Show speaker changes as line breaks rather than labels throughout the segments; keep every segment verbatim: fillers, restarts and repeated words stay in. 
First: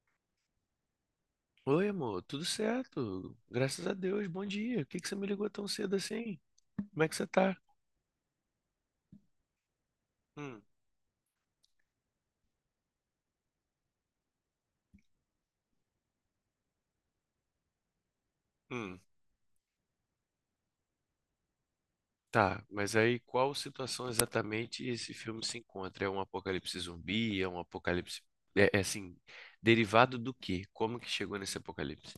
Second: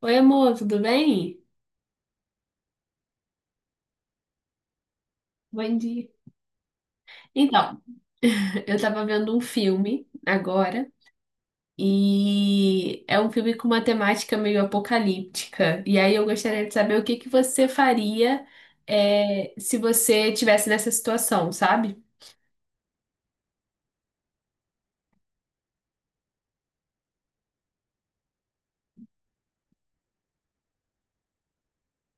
Oi, amor, tudo bem?
Oi, amor, tudo certo? Graças a Deus, bom dia. Por que que você me ligou tão
Bom
cedo
dia.
assim? Como é que você tá?
Então, eu tava vendo um filme
Hum,
agora e é um filme com uma temática meio apocalíptica. E aí eu gostaria de saber o que que você faria
hum,
é, se você tivesse nessa situação, sabe?
tá, mas aí qual situação exatamente esse filme se encontra? É um apocalipse zumbi? É um apocalipse. É, é assim, derivado do quê? Como que chegou nesse apocalipse?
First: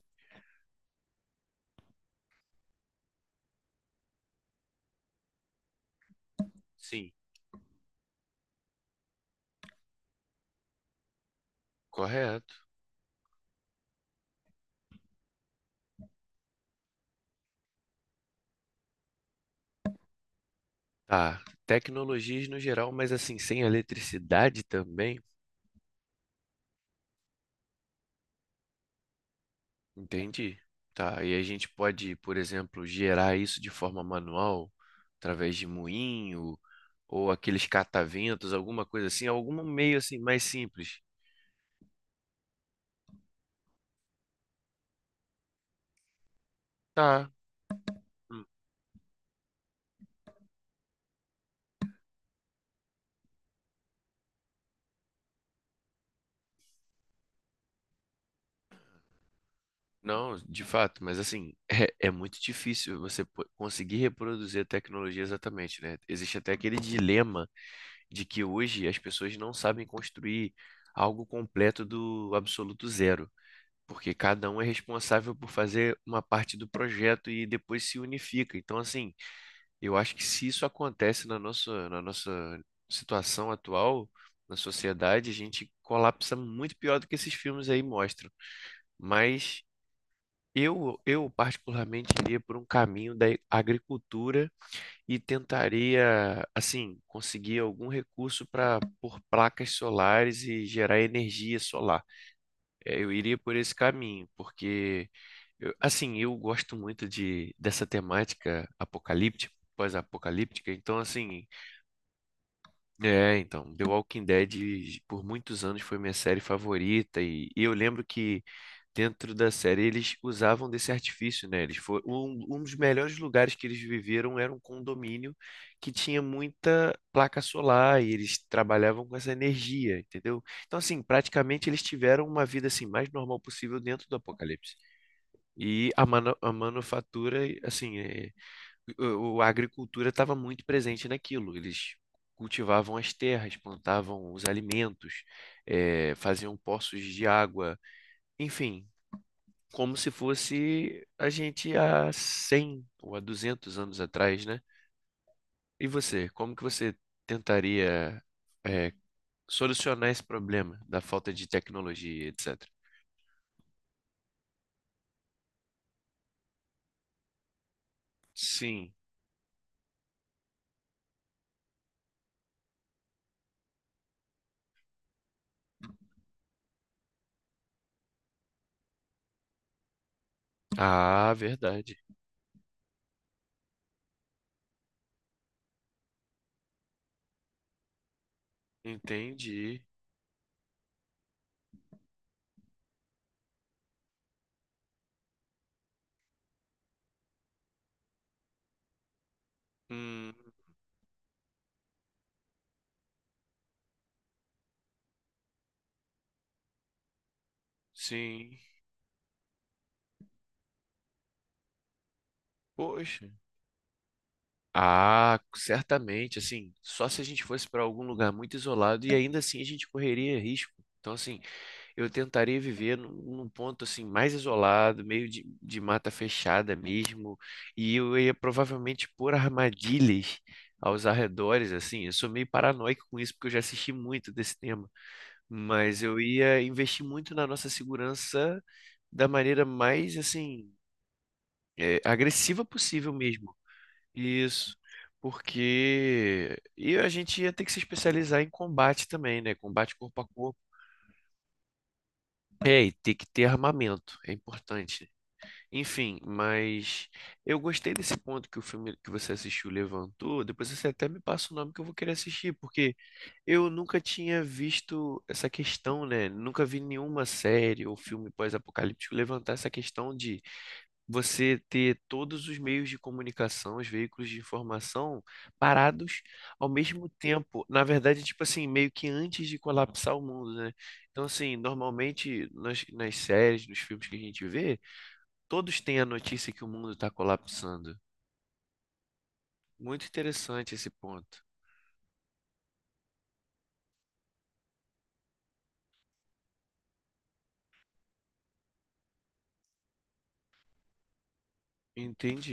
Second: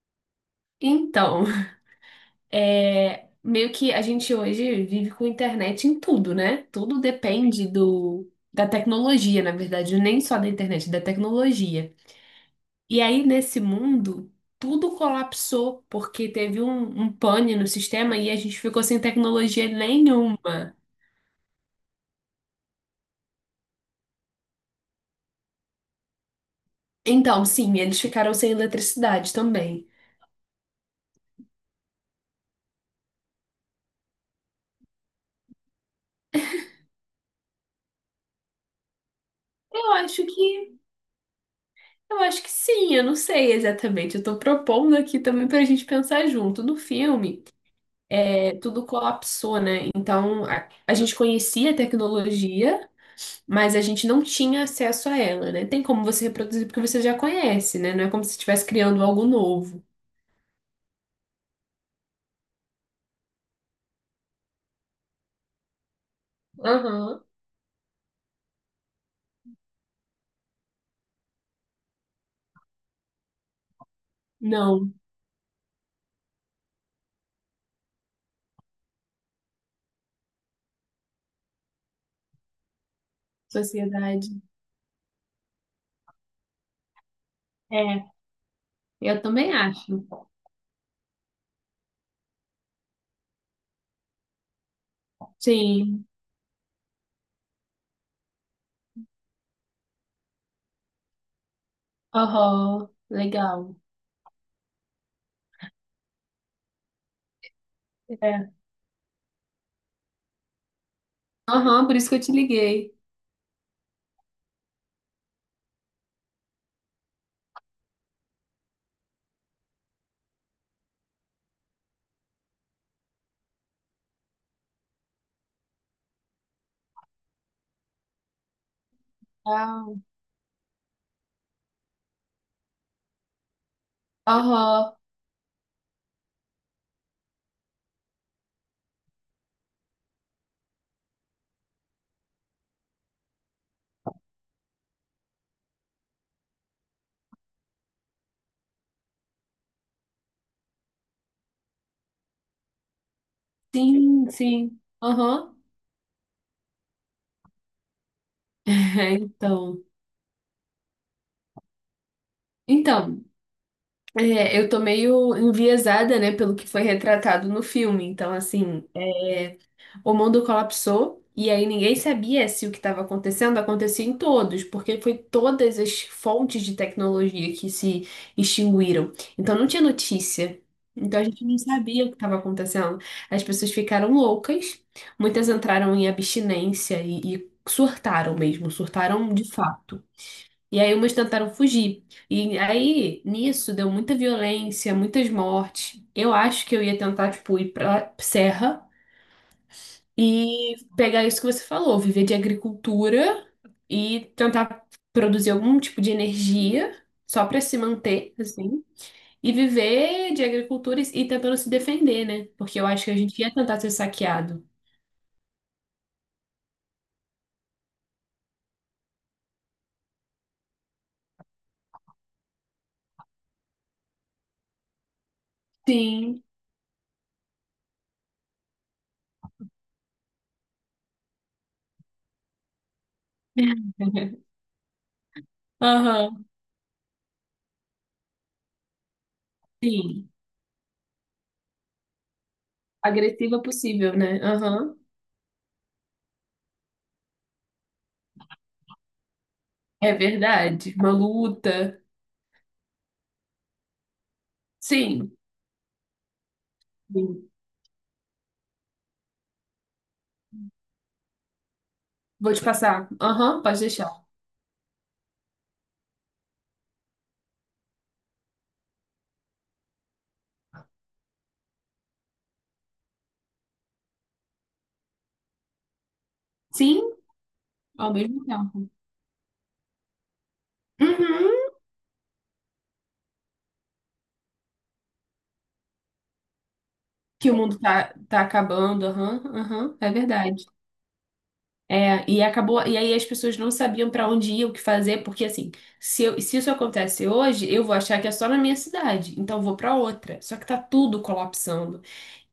Então, é, meio que a gente hoje vive com internet em tudo, né? Tudo
Sim.
depende do, da tecnologia, na verdade, nem só da internet, da tecnologia.
Correto.
E aí, nesse mundo, tudo colapsou porque teve um, um pane no sistema e a gente ficou sem tecnologia nenhuma.
Tá, tecnologias no geral, mas assim, sem eletricidade também?
Então, sim, eles ficaram sem eletricidade também.
Entendi. Tá, e a gente pode, por exemplo, gerar isso de forma manual? Através de moinho, ou aqueles cataventos, alguma coisa assim, algum
Eu
meio assim
acho
mais
que,
simples.
eu acho que sim, eu não sei exatamente. Eu tô propondo aqui também pra gente pensar junto. No
Tá.
filme,
Hum.
é, tudo colapsou, né? Então, a, a gente conhecia a tecnologia, mas a gente não tinha acesso a ela, né? Tem como você reproduzir porque você já conhece, né? Não é como se estivesse criando algo novo.
Não, de fato, mas assim, é, é muito difícil você po- conseguir reproduzir a tecnologia exatamente, né? Existe até aquele
Aham.
dilema de que hoje as pessoas não sabem construir algo completo do absoluto zero, porque cada um é
Não,
responsável por fazer uma parte do projeto e depois se unifica. Então, assim, eu acho que se isso acontece na nossa, na nossa situação atual,
sociedade.
na sociedade, a gente colapsa muito pior do que esses filmes aí
É,
mostram.
eu também
Mas
acho.
eu, eu particularmente iria por um caminho da agricultura e
Sim.
tentaria, assim, conseguir algum recurso para pôr placas solares e gerar energia solar.
Aham,
Eh, Eu iria por esse
legal.
caminho, porque, eu- assim, eu gosto muito de, dessa
É.
temática apocalíptica pós-apocalíptica. Então, assim,
Aham, por isso que eu te liguei.
é, então, The Walking Dead por muitos anos foi minha série favorita e, e eu lembro que dentro da série eles usavam desse artifício, né? Eles foram um, um dos melhores lugares que eles viveram era um condomínio que tinha muita placa solar e eles trabalhavam com essa
Ah.
energia, entendeu? Então, assim, praticamente eles tiveram uma vida assim mais normal possível dentro do apocalipse.
Aham,
E a, manu- a manufatura, assim, é, o- a agricultura estava muito presente naquilo. Eles cultivavam as terras, plantavam os alimentos, eh, faziam poços de água, enfim, como se fosse a gente há cem ou há duzentos anos
sim,
atrás, né?
sim. Aham.
E você, como que você tentaria, eh,
É, então.
solucionar esse problema da falta de tecnologia, etc?
Então, é, eu tô meio enviesada, né, pelo que foi retratado no filme. Então, assim,
Sim.
é, o mundo colapsou e aí ninguém sabia se o que estava acontecendo acontecia em todos, porque foi todas as fontes de tecnologia que se extinguiram. Então não tinha notícia. Então a
Ah,
gente não
verdade.
sabia o que estava acontecendo. As pessoas ficaram loucas, muitas entraram em abstinência e, e surtaram mesmo, surtaram de
Entendi.
fato. E aí umas tentaram fugir. E aí, nisso, deu muita violência, muitas mortes. Eu acho que eu ia tentar, tipo, ir pra serra
Hum,
e pegar isso que você falou, viver de agricultura e tentar produzir algum tipo de energia só para se manter,
sim.
assim, e viver de agricultura e e tentando se defender, né? Porque eu acho que a
Poxa.
gente ia tentar ser saqueado.
Ah, certamente, assim, só se a gente fosse para algum lugar muito isolado e ainda assim a gente correria risco. Então, assim, eu tentaria viver num, num ponto assim mais isolado, meio de, de mata
Sim.
fechada mesmo, e eu ia provavelmente pôr armadilhas aos arredores, assim. Eu sou meio paranoico com isso porque eu já assisti muito desse tema, mas eu
Aham,
ia investir muito na nossa segurança da maneira mais
sim.
assim, eh, agressiva possível mesmo.
Agressiva possível, né?
Isso,
Aham.
porque e a gente ia ter que se especializar em combate também, né? Combate
É
corpo a corpo.
verdade. Uma luta.
É, e ter que ter armamento, é importante.
Sim.
Enfim, mas
Sim.
eu gostei desse ponto que o filme que você assistiu levantou. Depois você até me passa o nome que eu vou querer assistir,
Vou te
porque
passar. Aham,
eu
pode
nunca
deixar.
tinha visto essa questão, né? Nunca vi nenhuma série ou filme pós-apocalíptico levantar essa questão de você ter todos os meios de comunicação, os veículos de informação parados ao
Sim,
mesmo tempo. Na
ao
verdade, tipo
mesmo
assim,
tempo.
meio que antes de colapsar o mundo, né? Então, assim,
Uhum.
normalmente nas, nas séries, nos filmes que a gente vê, todos têm a notícia que o mundo está
Que o mundo
colapsando.
tá, tá acabando, aham, aham,
Muito
é verdade.
interessante esse ponto.
É, e acabou, e aí as pessoas não sabiam pra onde ir, o que fazer, porque assim, se, eu- se isso acontece hoje, eu vou achar que é só na minha cidade, então eu vou pra outra. Só que tá tudo colapsando.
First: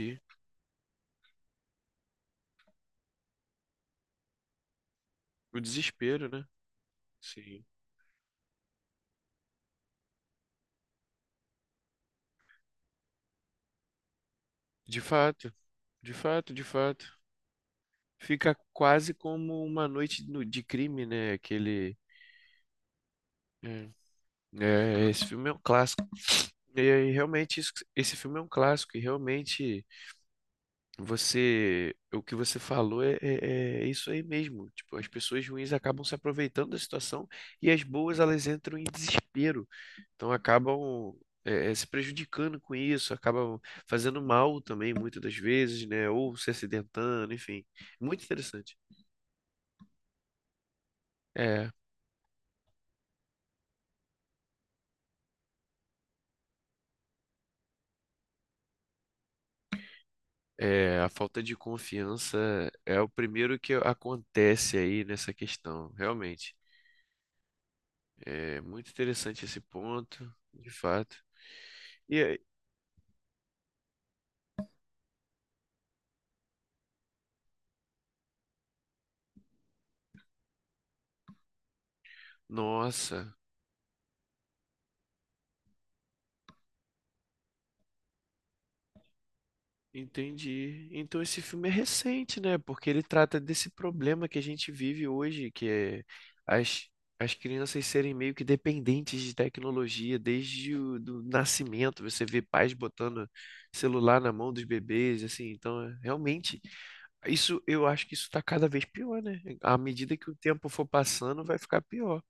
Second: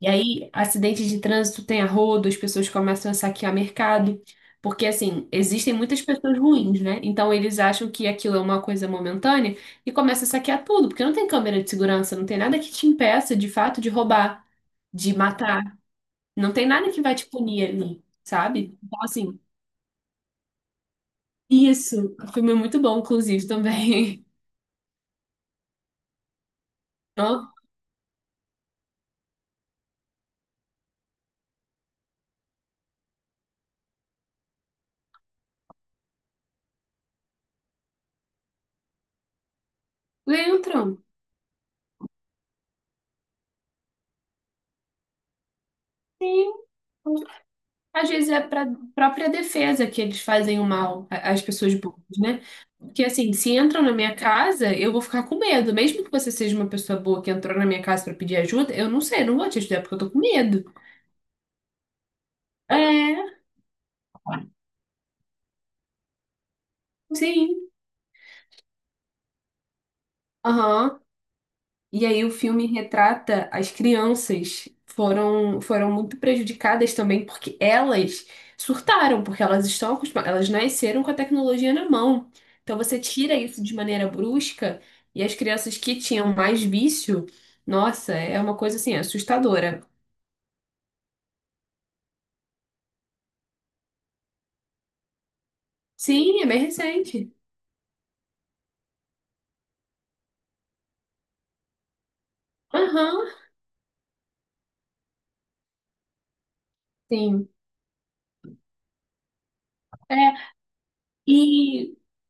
E aí, acidentes de trânsito tem a rodo, as pessoas começam a saquear mercado, porque assim,
O
existem muitas
desespero,
pessoas
né?
ruins, né? Então eles
Sim.
acham que aquilo é uma coisa momentânea e começam a saquear tudo, porque não tem câmera de segurança, não tem nada que te impeça de fato de roubar,
De
de
fato,
matar.
de fato,
Não
de
tem nada que vai
fato.
te punir ali,
Fica
sabe? Então,
quase
assim,
como uma noite no- de crime, né? Aquele.
isso. O filme é muito bom, inclusive,
É,
também.
é, esse filme é um clássico. E aí,
Ó,
realmente, isso, que- esse filme é um clássico, e realmente você, o que você falou é, é- é isso aí mesmo. Tipo, as pessoas ruins acabam se aproveitando da situação e as boas elas entram em desespero. Então
Leandro,
acabam é, é, se prejudicando com isso, acabam fazendo mal também muitas das vezes, né? Ou se
sim.
acidentando, enfim.
Às
Muito
vezes é para
interessante.
própria defesa que eles fazem o mal a- às
É,
pessoas boas, né? Porque, assim, se entram na minha casa, eu vou ficar com medo. Mesmo que você seja uma pessoa boa que entrou na minha casa para pedir ajuda, eu não sei, não vou te ajudar porque eu tô com medo.
é, a falta de confiança é o
É,
primeiro que acontece aí nessa questão, realmente.
sim.
É muito interessante esse ponto, de
Aham.
fato.
E
E
aí o
aí,
filme retrata as crianças foram foram muito prejudicadas também porque elas surtaram, porque elas estão acostumadas, elas nasceram com a tecnologia na mão. Então você
nossa,
tira isso de maneira brusca e as crianças que tinham mais vício, nossa, é uma coisa assim assustadora.
entendi. Então esse filme é recente, né? Porque ele trata desse problema que a gente vive hoje, que é
Sim, é bem
as,
recente.
as crianças serem meio que dependentes de tecnologia desde o do nascimento. Você vê pais
Aham,
botando celular na mão dos bebês, assim. Então, é- realmente,
sim.
isso eu acho que isso está cada vez pior, né? À medida que o
É,
tempo for passando, vai ficar
e
pior.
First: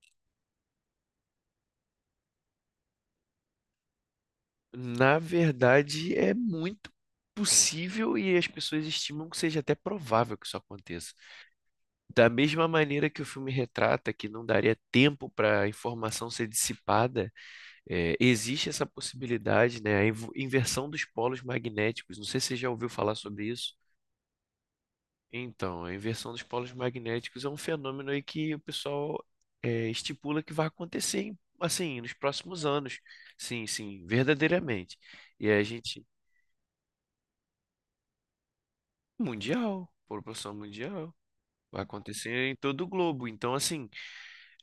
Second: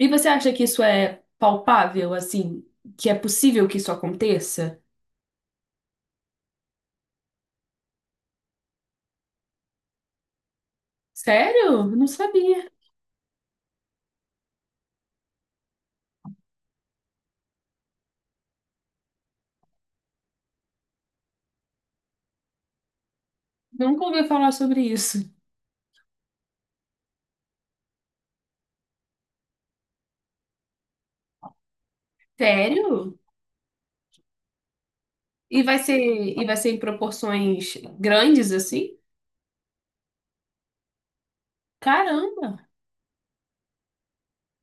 e você acha que isso é palpável assim, que é possível que isso aconteça?
Na verdade, é muito possível e as pessoas estimam que seja até provável que isso aconteça.
Sério? Não
Da mesma
sabia.
maneira que o filme retrata que não daria tempo para a informação ser dissipada, eh, existe essa possibilidade, né? A invo- inversão dos polos magnéticos. Não sei se você já ouviu falar sobre isso.
Nunca ouvi falar sobre isso.
Então, a inversão dos polos magnéticos é um fenômeno aí que o pessoal eh, estipula que vai acontecer, em- assim, nos próximos anos.
Sério?
Sim, sim, verdadeiramente. E
E
a
vai ser,
gente
e vai ser em proporções grandes assim?
mundial, proporção mundial. Vai acontecer em
Caramba,
todo o globo. Então, assim,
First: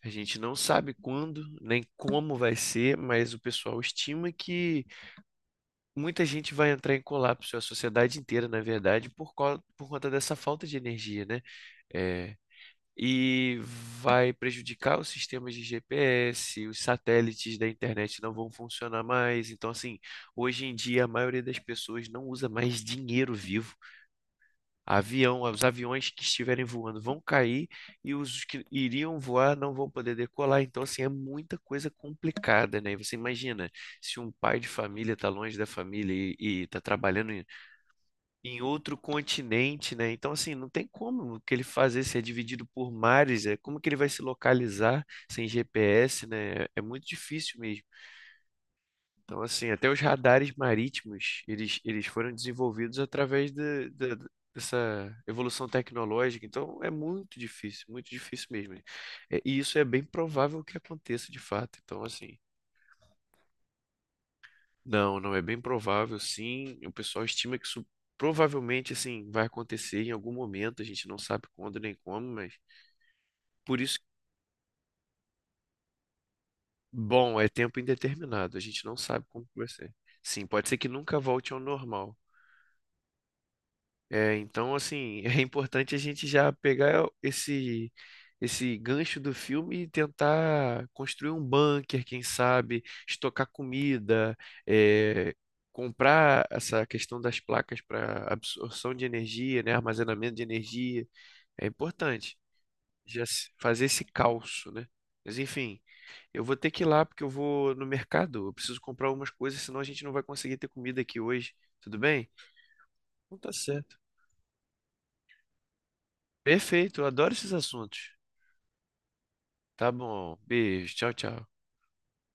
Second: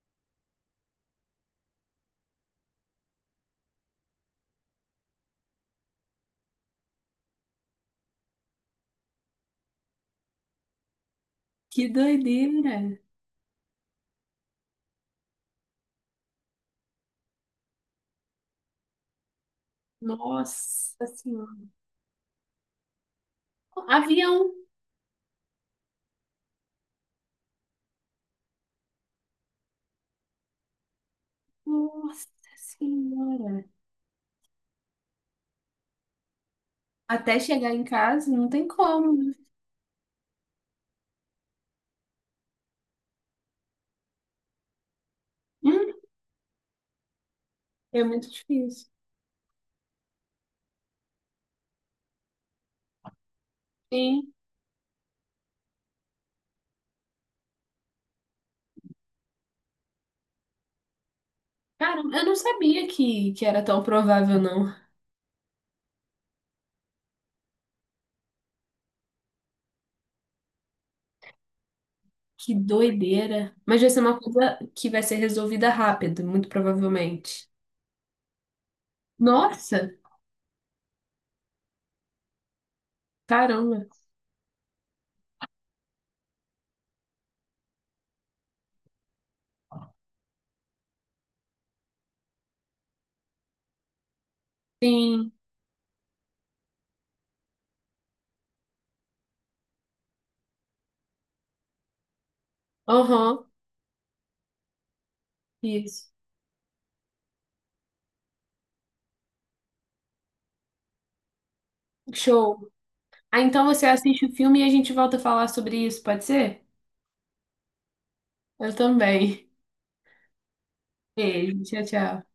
a gente não sabe quando nem como vai ser, mas o pessoal estima que muita gente vai entrar em colapso, a sociedade inteira, na verdade, por, co- por conta dessa falta de energia, né?
que
É,
doideira!
e vai prejudicar os sistemas de G P S, os satélites da internet não vão funcionar mais. Então, assim, hoje em dia
Nossa
a maioria das
Senhora.
pessoas não usa mais dinheiro vivo.
Avião.
Avião, os aviões que estiverem voando vão cair e os que iriam voar não vão poder decolar. Então, assim, é muita coisa
Nossa
complicada, né? E você
Senhora.
imagina, se um pai de família está longe da família e está trabalhando
Até
em,
chegar em casa, não
em
tem
outro
como, né?
continente, né? Então, assim, não tem como o que ele fazer se é dividido por mares, é como que ele vai se localizar sem
Hum,
G P S, né? É muito difícil mesmo.
é muito difícil.
Então, assim, até os radares marítimos, eles, eles foram desenvolvidos através de- de-
Sim.
dessa evolução tecnológica. Então, é muito difícil, muito difícil mesmo. Né? É, e isso é bem provável que aconteça de fato. Então,
Caramba, eu não
assim,
sabia que, que era tão provável, não.
não, não é bem provável, sim. O pessoal estima que isso provavelmente, assim, vai acontecer em algum momento. A gente não sabe quando nem como, mas
Que doideira.
por
Mas vai
isso,
ser uma coisa que vai ser resolvida rápido, muito
bom, é
provavelmente.
tempo indeterminado. A gente não sabe como que vai
Nossa,
ser. Sim, pode ser que nunca volte ao normal.
caramba.
É, então, assim, é importante a gente já pegar esse esse gancho do filme e tentar construir um bunker, quem sabe, estocar comida,
Sim.
é, comprar essa questão das placas para absorção de energia, né, armazenamento de energia. É importante já
Aham.
se- fazer esse calço, né? Mas, enfim,
Isso.
eu vou ter que ir lá porque eu vou no mercado. Eu preciso comprar algumas coisas, senão a gente não vai conseguir ter comida aqui hoje. Tudo bem?
Show.
Então
Ah,
tá
então você
certo.
assiste o filme e a gente volta a falar sobre isso, pode ser?
Perfeito, eu adoro esses assuntos.
Eu também.
Tá bom, beijo, tchau, tchau.
Beijo, tchau, tchau.